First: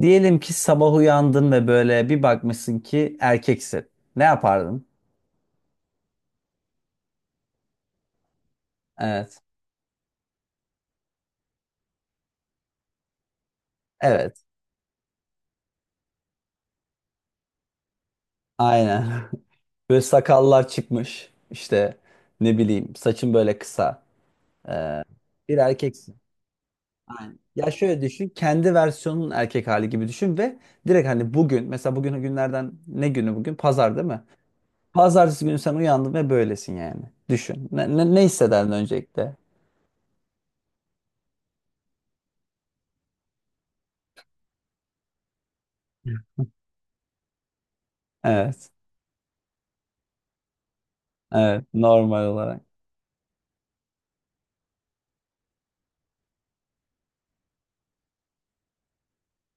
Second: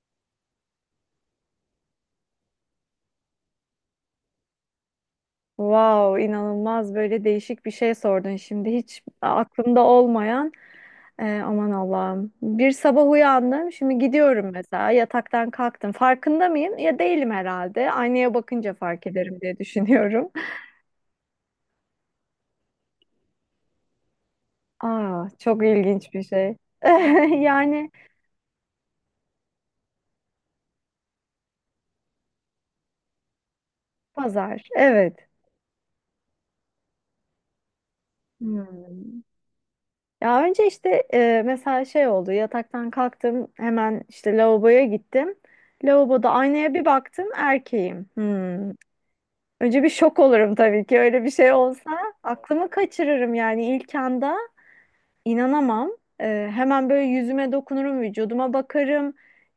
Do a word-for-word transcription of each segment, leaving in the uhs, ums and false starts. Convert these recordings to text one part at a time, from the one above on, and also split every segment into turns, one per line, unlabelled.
Diyelim ki sabah uyandın ve böyle bir bakmışsın ki erkeksin. Ne yapardın?
Wow, inanılmaz böyle değişik bir şey sordun şimdi hiç
Evet.
aklımda olmayan e, aman Allah'ım, bir sabah uyandım, şimdi
Evet.
gidiyorum mesela, yataktan kalktım, farkında mıyım ya? Değilim herhalde, aynaya bakınca fark
Aynen.
ederim diye
Böyle
düşünüyorum.
sakallar çıkmış. İşte ne bileyim saçın böyle kısa. Ee,
Aa
bir
çok ilginç
erkeksin.
bir şey,
Aynen. Ya
yani
şöyle düşün. Kendi versiyonun erkek hali gibi düşün ve direkt hani bugün mesela bugün günlerden ne günü bugün? Pazar değil mi?
pazar, evet.
Pazartesi günü sen uyandın ve böylesin yani. Düşün. Ne, ne, ne hissederdin
Hmm.
öncelikle?
Ya önce işte e, mesela şey oldu, yataktan kalktım, hemen işte lavaboya gittim, lavaboda aynaya bir baktım, erkeğim.
Evet.
Hmm. Önce bir şok olurum tabii ki öyle bir şey
Evet.
olsa.
Normal olarak.
Aklımı kaçırırım yani ilk anda, inanamam. Ee, hemen böyle yüzüme dokunurum, vücuduma bakarım.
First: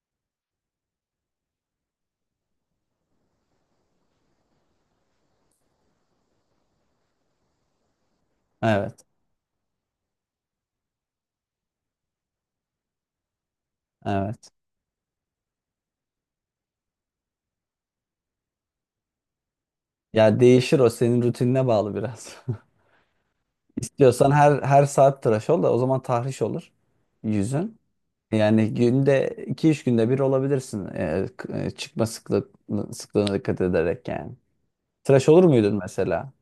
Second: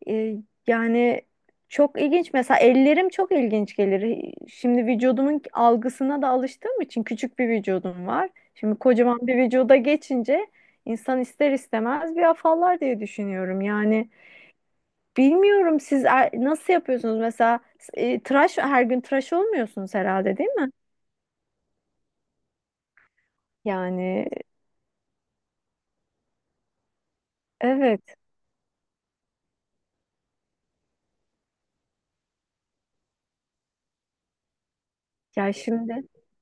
Ee, Yani çok ilginç. Mesela ellerim çok ilginç gelir. Şimdi vücudumun algısına da alıştığım için küçük bir vücudum var. Şimdi
Evet.
kocaman bir vücuda geçince insan ister istemez bir afallar diye düşünüyorum. Yani
Evet.
bilmiyorum, siz er- nasıl yapıyorsunuz? Mesela e, tıraş, her gün tıraş olmuyorsunuz herhalde
Ya
değil mi?
değişir o senin rutinine bağlı biraz.
Yani
İstiyorsan her her saat tıraş ol da o zaman tahriş olur yüzün.
evet,
Yani günde iki üç günde bir olabilirsin e, k- e, çıkma sıklığı, sıklığına dikkat ederek yani. Tıraş olur
ya
muydun
şimdi
mesela?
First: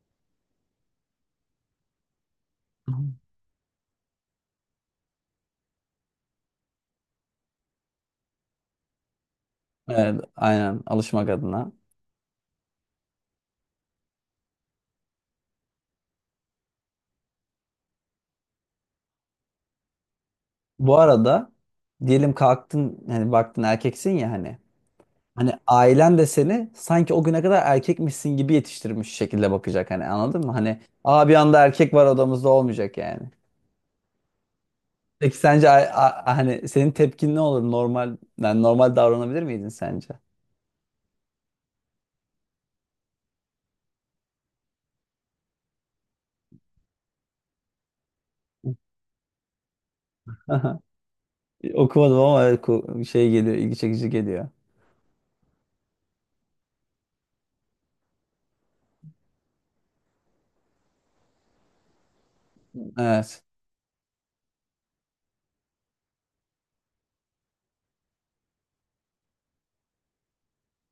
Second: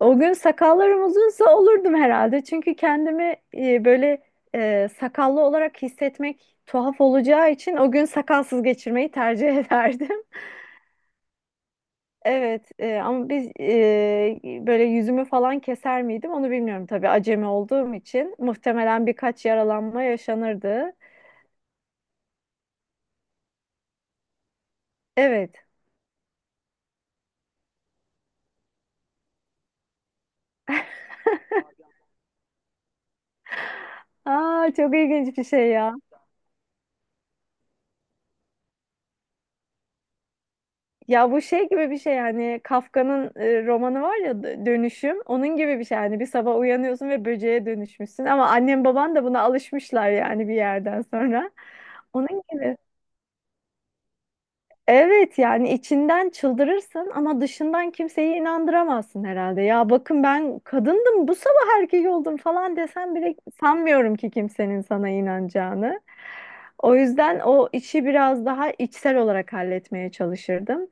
o gün sakallarım uzunsa olurdum herhalde. Çünkü kendimi e, böyle e, sakallı olarak hissetmek tuhaf olacağı için o gün sakalsız geçirmeyi tercih
Hı. hı. Evet,
ederdim.
aynen alışmak adına.
Evet, e, ama biz, e, böyle yüzümü falan keser miydim onu bilmiyorum tabii, acemi olduğum için. Muhtemelen birkaç yaralanma yaşanırdı.
Bu arada diyelim kalktın hani baktın erkeksin ya hani. Hani
Evet.
ailen de seni sanki o güne kadar erkekmişsin gibi yetiştirmiş şekilde bakacak hani anladın mı? Hani aa bir anda erkek var odamızda olmayacak yani.
Aa çok
Peki
ilginç bir
sence
şey ya.
a- a- hani senin tepkin ne olur? Normal yani normal davranabilir miydin sence?
Ya bu şey gibi bir şey yani, Kafka'nın e, romanı var ya, D- Dönüşüm. Onun gibi bir şey yani, bir sabah uyanıyorsun ve böceğe dönüşmüşsün, ama annem baban da buna alışmışlar yani bir
Aha.
yerden sonra.
Okumadım
Onun
ama
gibi.
oku- şey geliyor, ilgi çekici geliyor.
Evet yani içinden çıldırırsın ama dışından kimseyi inandıramazsın herhalde. Ya bakın, ben kadındım bu sabah erkek oldum falan desen bile
Evet.
sanmıyorum ki kimsenin sana inanacağını. O yüzden o işi biraz daha içsel olarak halletmeye çalışırdım.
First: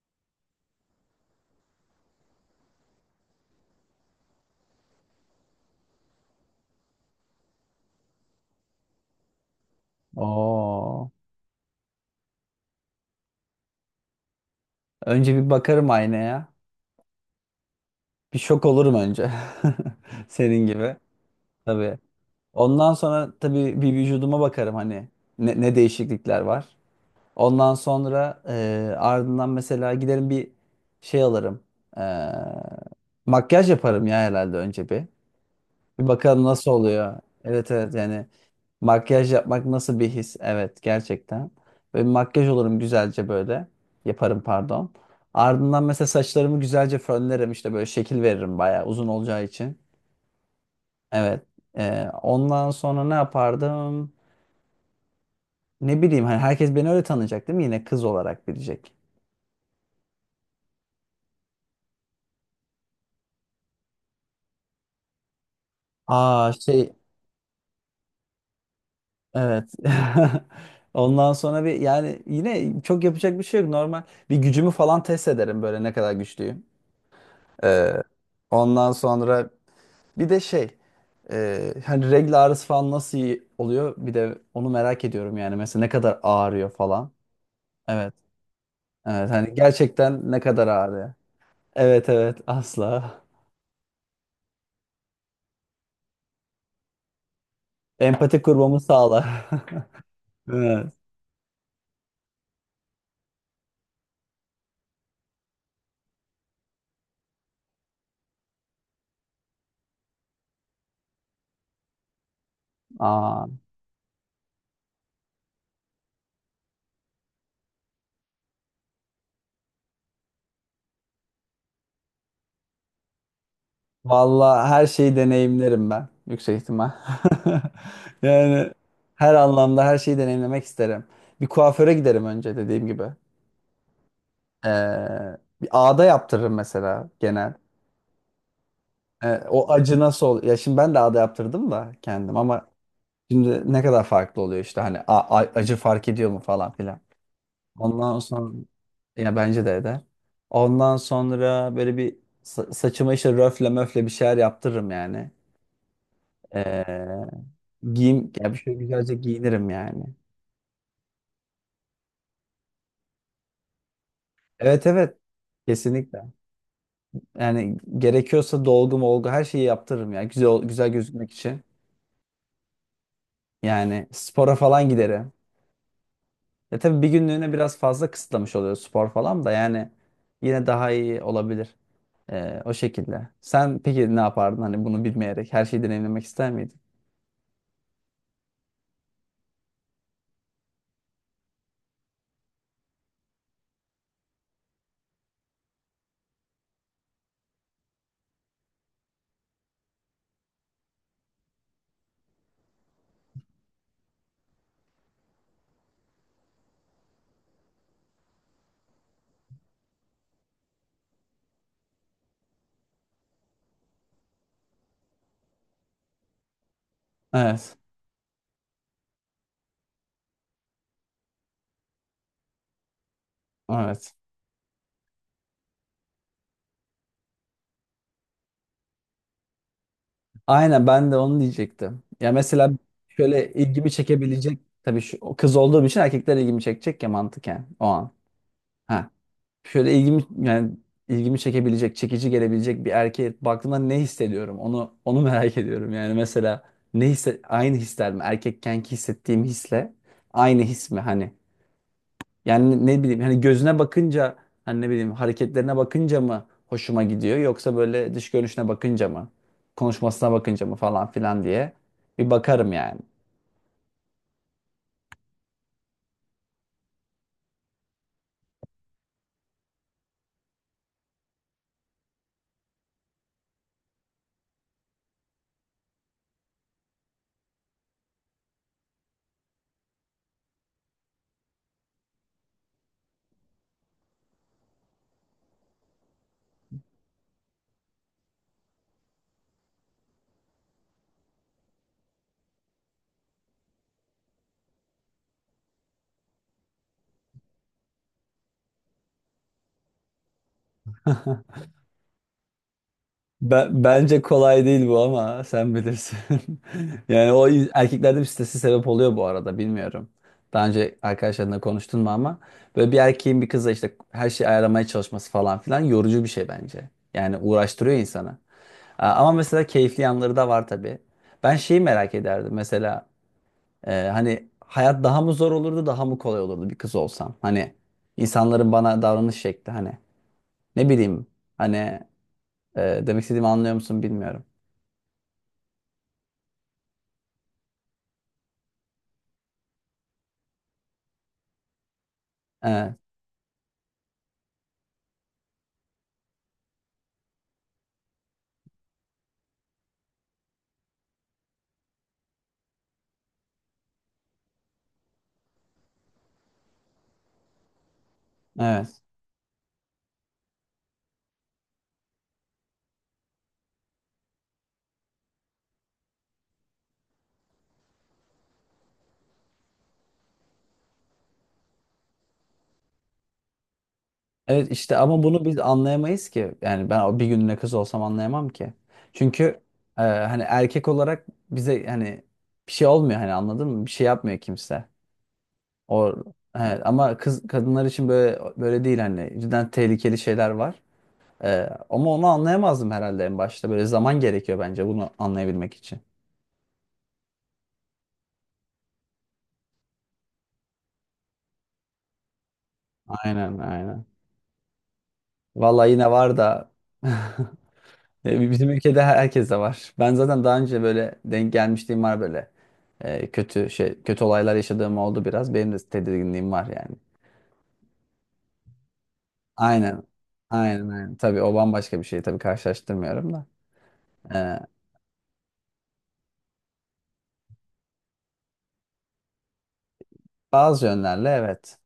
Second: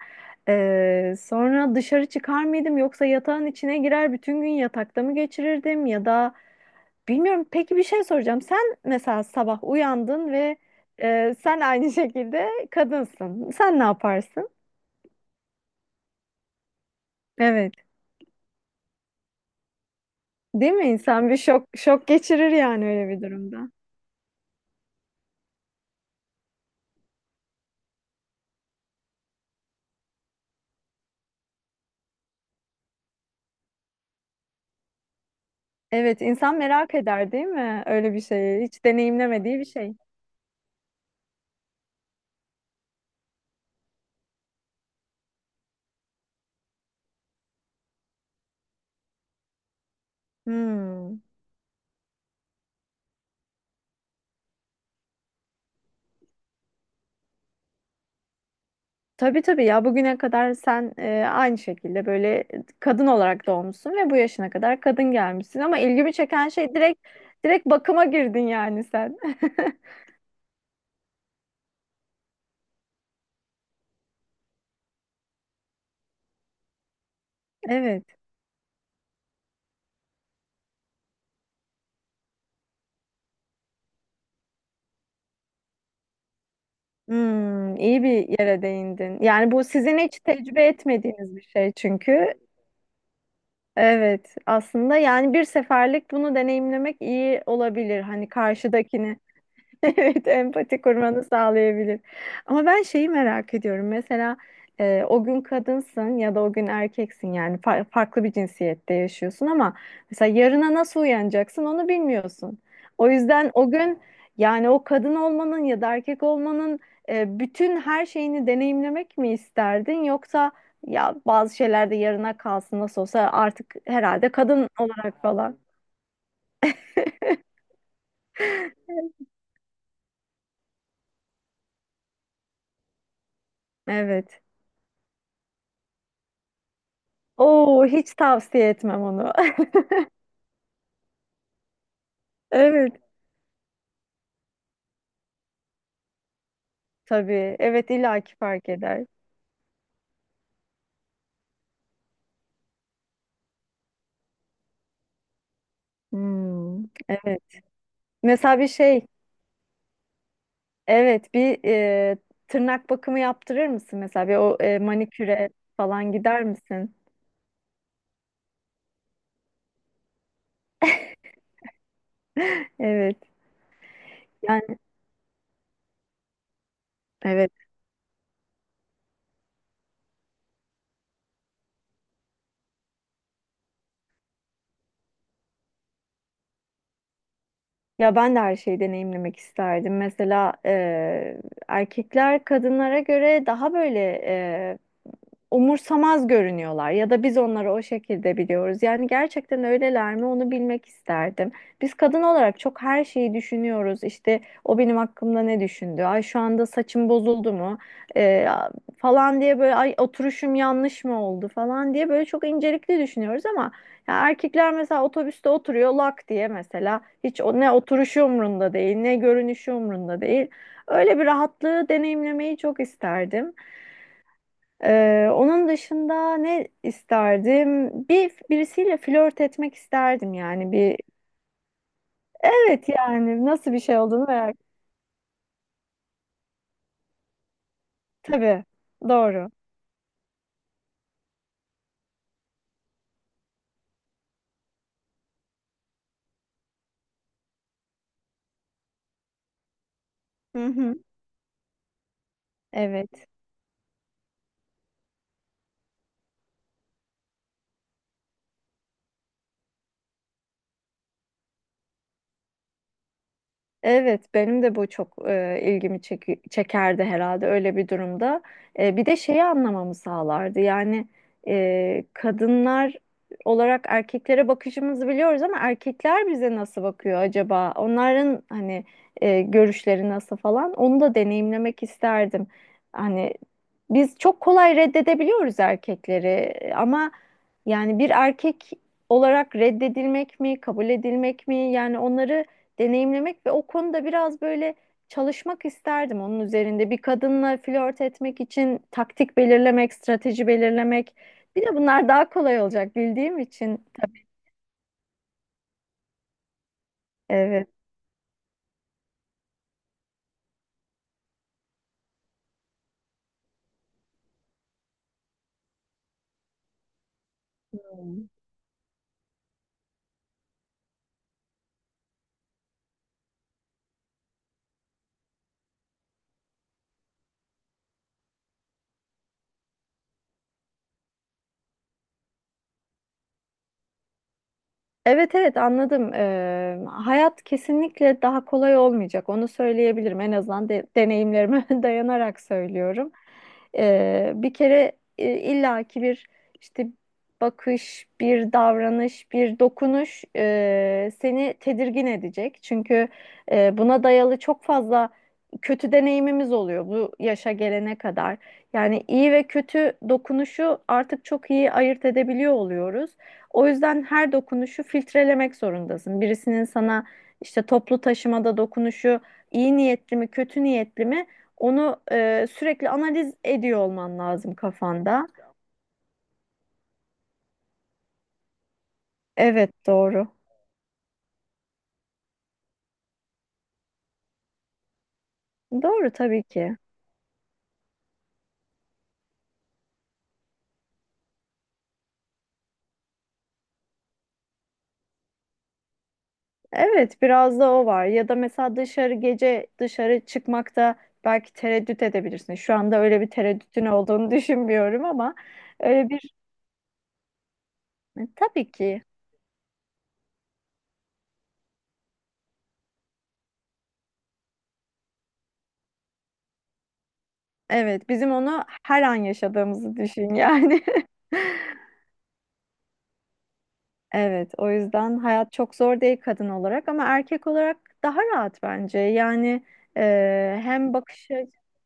Ee, sonra dışarı çıkar mıydım yoksa yatağın içine girer bütün gün yatakta mı geçirirdim ya da bilmiyorum. Peki bir şey soracağım. Sen mesela sabah uyandın ve
Oo.
e, sen aynı şekilde kadınsın. Sen ne yaparsın?
Önce bir bakarım aynaya.
Evet.
Bir şok olurum önce. Senin
Değil mi?
gibi.
İnsan bir şok
Tabii.
şok geçirir yani
Ondan
öyle bir
sonra
durumda.
tabii bir vücuduma bakarım hani ne, ne değişiklikler var. Ondan sonra e, ardından mesela giderim bir şey alırım. E, makyaj yaparım ya herhalde önce bir. Bir
Evet,
bakalım
insan
nasıl
merak
oluyor.
eder değil
Evet
mi?
evet
Öyle bir
yani
şeyi. Hiç
makyaj
deneyimlemediği bir
yapmak
şey.
nasıl bir his? Evet gerçekten. Böyle bir makyaj olurum güzelce böyle. Yaparım pardon. Ardından mesela saçlarımı güzelce fönlerim işte böyle şekil veririm bayağı uzun olacağı için.
Hmm.
Evet. Ee, ondan sonra ne yapardım? Ne bileyim hani herkes beni öyle tanıyacak değil mi? Yine kız olarak bilecek.
Tabii tabii, ya bugüne kadar sen e, aynı şekilde böyle kadın olarak doğmuşsun ve bu yaşına kadar kadın gelmişsin, ama ilgimi çeken
Aa
şey
şey
direkt direkt bakıma girdin yani sen.
evet. Ondan sonra bir yani yine çok yapacak bir şey yok. Normal bir gücümü falan test ederim böyle ne kadar güçlüyüm. Ee,
Evet.
ondan sonra bir de şey e, hani regl ağrısı falan nasıl iyi oluyor? Bir de onu merak ediyorum yani. Mesela ne kadar ağrıyor falan.
Hmm, iyi
Evet.
bir yere değindin.
Evet.
Yani
Hani
bu sizin hiç
gerçekten ne
tecrübe
kadar ağrıyor.
etmediğiniz bir şey
Evet
çünkü.
evet asla.
Evet, aslında yani bir seferlik bunu deneyimlemek iyi olabilir. Hani
Empati kurmamı
karşıdakini
sağlar.
evet, empati
Evet.
kurmanı sağlayabilir. Ama ben şeyi merak ediyorum. Mesela, e, o gün kadınsın ya da o gün erkeksin, yani fa- farklı bir cinsiyette yaşıyorsun, ama mesela yarına nasıl uyanacaksın onu bilmiyorsun. O
Aa,
yüzden o gün yani o kadın olmanın ya da erkek olmanın e, bütün her şeyini deneyimlemek mi isterdin, yoksa ya bazı şeyler de yarına kalsın nasıl olsa, artık herhalde
vallahi
kadın
her şeyi
olarak falan.
deneyimlerim ben. Yüksek ihtimal. Yani her anlamda her şeyi deneyimlemek isterim. Bir kuaföre giderim önce dediğim gibi.
Evet.
Ee, bir ağda yaptırırım mesela genel.
Oo, hiç tavsiye etmem onu.
E, o acı nasıl ol? Ya şimdi ben de ağda yaptırdım da kendim ama
Evet
şimdi ne kadar farklı oluyor işte hani a- a- acı fark ediyor mu falan filan.
tabii. Evet,
Ondan
illaki
sonra
fark eder.
ya bence de eder. Ondan sonra böyle bir sa- saçıma işte röfle möfle bir şeyler yaptırırım yani.
Hmm, evet.
E, giyim ya bir
Mesela bir
şey
şey.
güzelce giyinirim yani.
Evet bir, e, tırnak bakımı yaptırır mısın mesela, bir o e,
Evet evet.
maniküre falan
Kesinlikle.
gider misin?
Yani gerekiyorsa dolgu molgu her şeyi yaptırırım ya. Güzel güzel gözükmek için.
Evet.
Yani spora
Yani
falan giderim. Ya tabii bir günlüğüne
evet.
biraz fazla kısıtlamış oluyor spor falan da yani yine daha iyi olabilir. Ee, o şekilde. Sen peki ne yapardın hani bunu bilmeyerek her şeyi deneyimlemek ister miydin?
Ya ben de her şeyi deneyimlemek isterdim. Mesela e, erkekler kadınlara göre daha böyle umursamaz görünüyorlar, ya da biz onları o şekilde biliyoruz. Yani gerçekten öyleler mi onu bilmek isterdim. Biz kadın olarak çok her şeyi düşünüyoruz. İşte o benim hakkımda ne düşündü? Ay, şu anda saçım bozuldu mu? Ee, Falan diye, böyle ay oturuşum yanlış mı oldu falan diye böyle çok incelikli düşünüyoruz, ama ya erkekler mesela otobüste oturuyor lak diye, mesela hiç o, ne
Evet.
oturuşu umrunda değil ne görünüşü umrunda değil. Öyle bir rahatlığı deneyimlemeyi çok isterdim.
Evet.
Ee, onun dışında ne isterdim? Bir birisiyle flört etmek isterdim yani
Aynen
bir.
ben de onu diyecektim. Ya mesela
Evet yani
şöyle
nasıl bir
ilgimi
şey olduğunu merak.
çekebilecek tabii şu o kız olduğum için erkekler ilgimi çekecek ya mantıken o an.
Tabii.
Heh.
Doğru.
Şöyle ilgimi yani ilgimi çekebilecek, çekici gelebilecek bir erkeğe baktığımda ne hissediyorum? Onu onu merak ediyorum. Yani mesela ne hisse aynı hisler mi? Erkekkenki hissettiğim hisle aynı
Hı
his
hı.
mi hani? Yani ne bileyim
Evet.
hani gözüne bakınca hani ne bileyim hareketlerine bakınca mı hoşuma gidiyor yoksa böyle dış görünüşüne bakınca mı? Konuşmasına bakınca mı falan filan diye bir bakarım yani.
Evet, benim de bu çok e, ilgimi çeki- çekerdi herhalde öyle bir durumda. E, bir de şeyi anlamamı sağlardı. Yani e, kadınlar olarak erkeklere bakışımızı biliyoruz, ama erkekler bize nasıl bakıyor acaba? Onların hani e, görüşleri nasıl falan onu da deneyimlemek isterdim. Hani biz çok kolay reddedebiliyoruz erkekleri, ama yani bir erkek olarak reddedilmek mi, kabul edilmek mi? Yani onları deneyimlemek ve o konuda biraz böyle çalışmak isterdim onun üzerinde. Bir kadınla flört etmek için taktik belirlemek, strateji belirlemek. Bir de bunlar daha kolay olacak bildiğim için.
Ben, bence kolay değil bu ama sen bilirsin. Yani o
Evet.
in- erkeklerde bir stresi sebep oluyor bu arada bilmiyorum. Daha önce arkadaşlarınla konuştun mu ama böyle bir erkeğin bir kızla işte her şeyi ayarlamaya çalışması falan filan yorucu bir şey bence. Yani uğraştırıyor insanı. A- Ama mesela keyifli yanları da var tabii. Ben şeyi merak ederdim mesela e, hani hayat daha mı zor olurdu daha mı kolay olurdu bir kız olsam. Hani insanların bana davranış şekli hani ne bileyim hani e, demek istediğimi anlıyor musun bilmiyorum.
Evet evet anladım. Ee, hayat kesinlikle daha kolay olmayacak. Onu söyleyebilirim. En azından de- deneyimlerime dayanarak
Evet,
söylüyorum. Ee, bir kere e, illaki bir işte bakış, bir davranış, bir dokunuş, e, seni tedirgin edecek. Çünkü e, buna dayalı çok fazla kötü deneyimimiz oluyor bu yaşa gelene kadar.
evet.
Yani iyi ve kötü dokunuşu artık çok iyi ayırt edebiliyor oluyoruz. O yüzden her dokunuşu filtrelemek zorundasın. Birisinin sana işte toplu taşımada dokunuşu iyi niyetli mi, kötü niyetli mi, onu e, sürekli analiz ediyor olman lazım
Evet işte ama
kafanda.
bunu biz anlayamayız ki. Yani ben o bir günlüğüne kız olsam anlayamam ki. Çünkü
Evet
e,
doğru.
hani erkek olarak bize hani bir şey olmuyor hani anladın mı? Bir şey yapmıyor kimse.
Doğru
O
tabii ki.
evet, ama kız kadınlar için böyle böyle değil hani cidden tehlikeli şeyler var. E, ama onu anlayamazdım herhalde en başta. Böyle zaman gerekiyor bence bunu anlayabilmek için.
Evet, biraz da o var. Ya da mesela dışarı, gece dışarı çıkmakta belki tereddüt edebilirsin. Şu anda öyle bir
Aynen,
tereddütün
aynen.
olduğunu düşünmüyorum, ama
Vallahi
öyle
yine
bir
var da. E, bizim
tabii
ülkede
ki.
her- herkes de var. Ben zaten daha önce böyle denk gelmişliğim var böyle. E, kötü şey kötü olaylar yaşadığım oldu biraz. Benim de tedirginliğim var yani.
Evet, bizim onu her an yaşadığımızı
Aynen.
düşün yani.
Aynen aynen. Tabii o bambaşka bir şey. Tabii karşılaştırmıyorum da.
Evet,
E,
o yüzden hayat çok zor değil kadın olarak, ama erkek olarak daha rahat bence. Yani e,
bazı
hem
yönlerle
bakış açı-
evet.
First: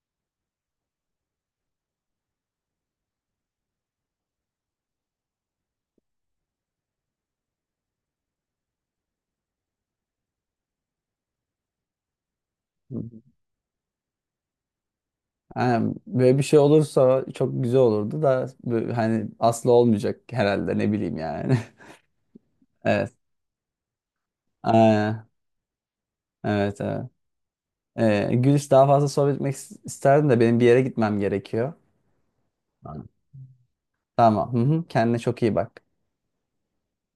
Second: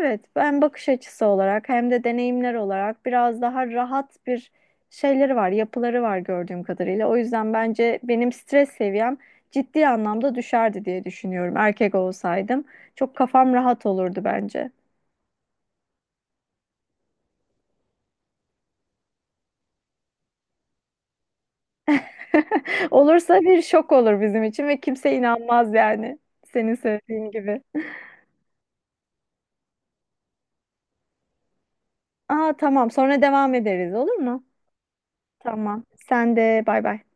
evet, hem bakış açısı olarak hem de deneyimler olarak biraz daha rahat bir şeyleri var, yapıları var gördüğüm kadarıyla. O yüzden bence benim stres seviyem ciddi anlamda düşerdi diye düşünüyorum. Erkek olsaydım
Hı hı.
çok kafam rahat olurdu bence.
Aynen. Böyle bir şey olursa çok güzel olurdu da bu- hani asla olmayacak herhalde ne bileyim yani. Evet.
Olursa bir şok olur bizim için ve kimse
Aynen.
inanmaz yani senin
Evet evet.
söylediğin gibi.
E, Gülis daha fazla sohbet etmek is- isterdim de benim bir yere gitmem gerekiyor.
Aa tamam. Sonra devam ederiz olur mu?
Tamam. Hı hı. Kendine çok iyi bak.
Tamam. Sen de bay bay.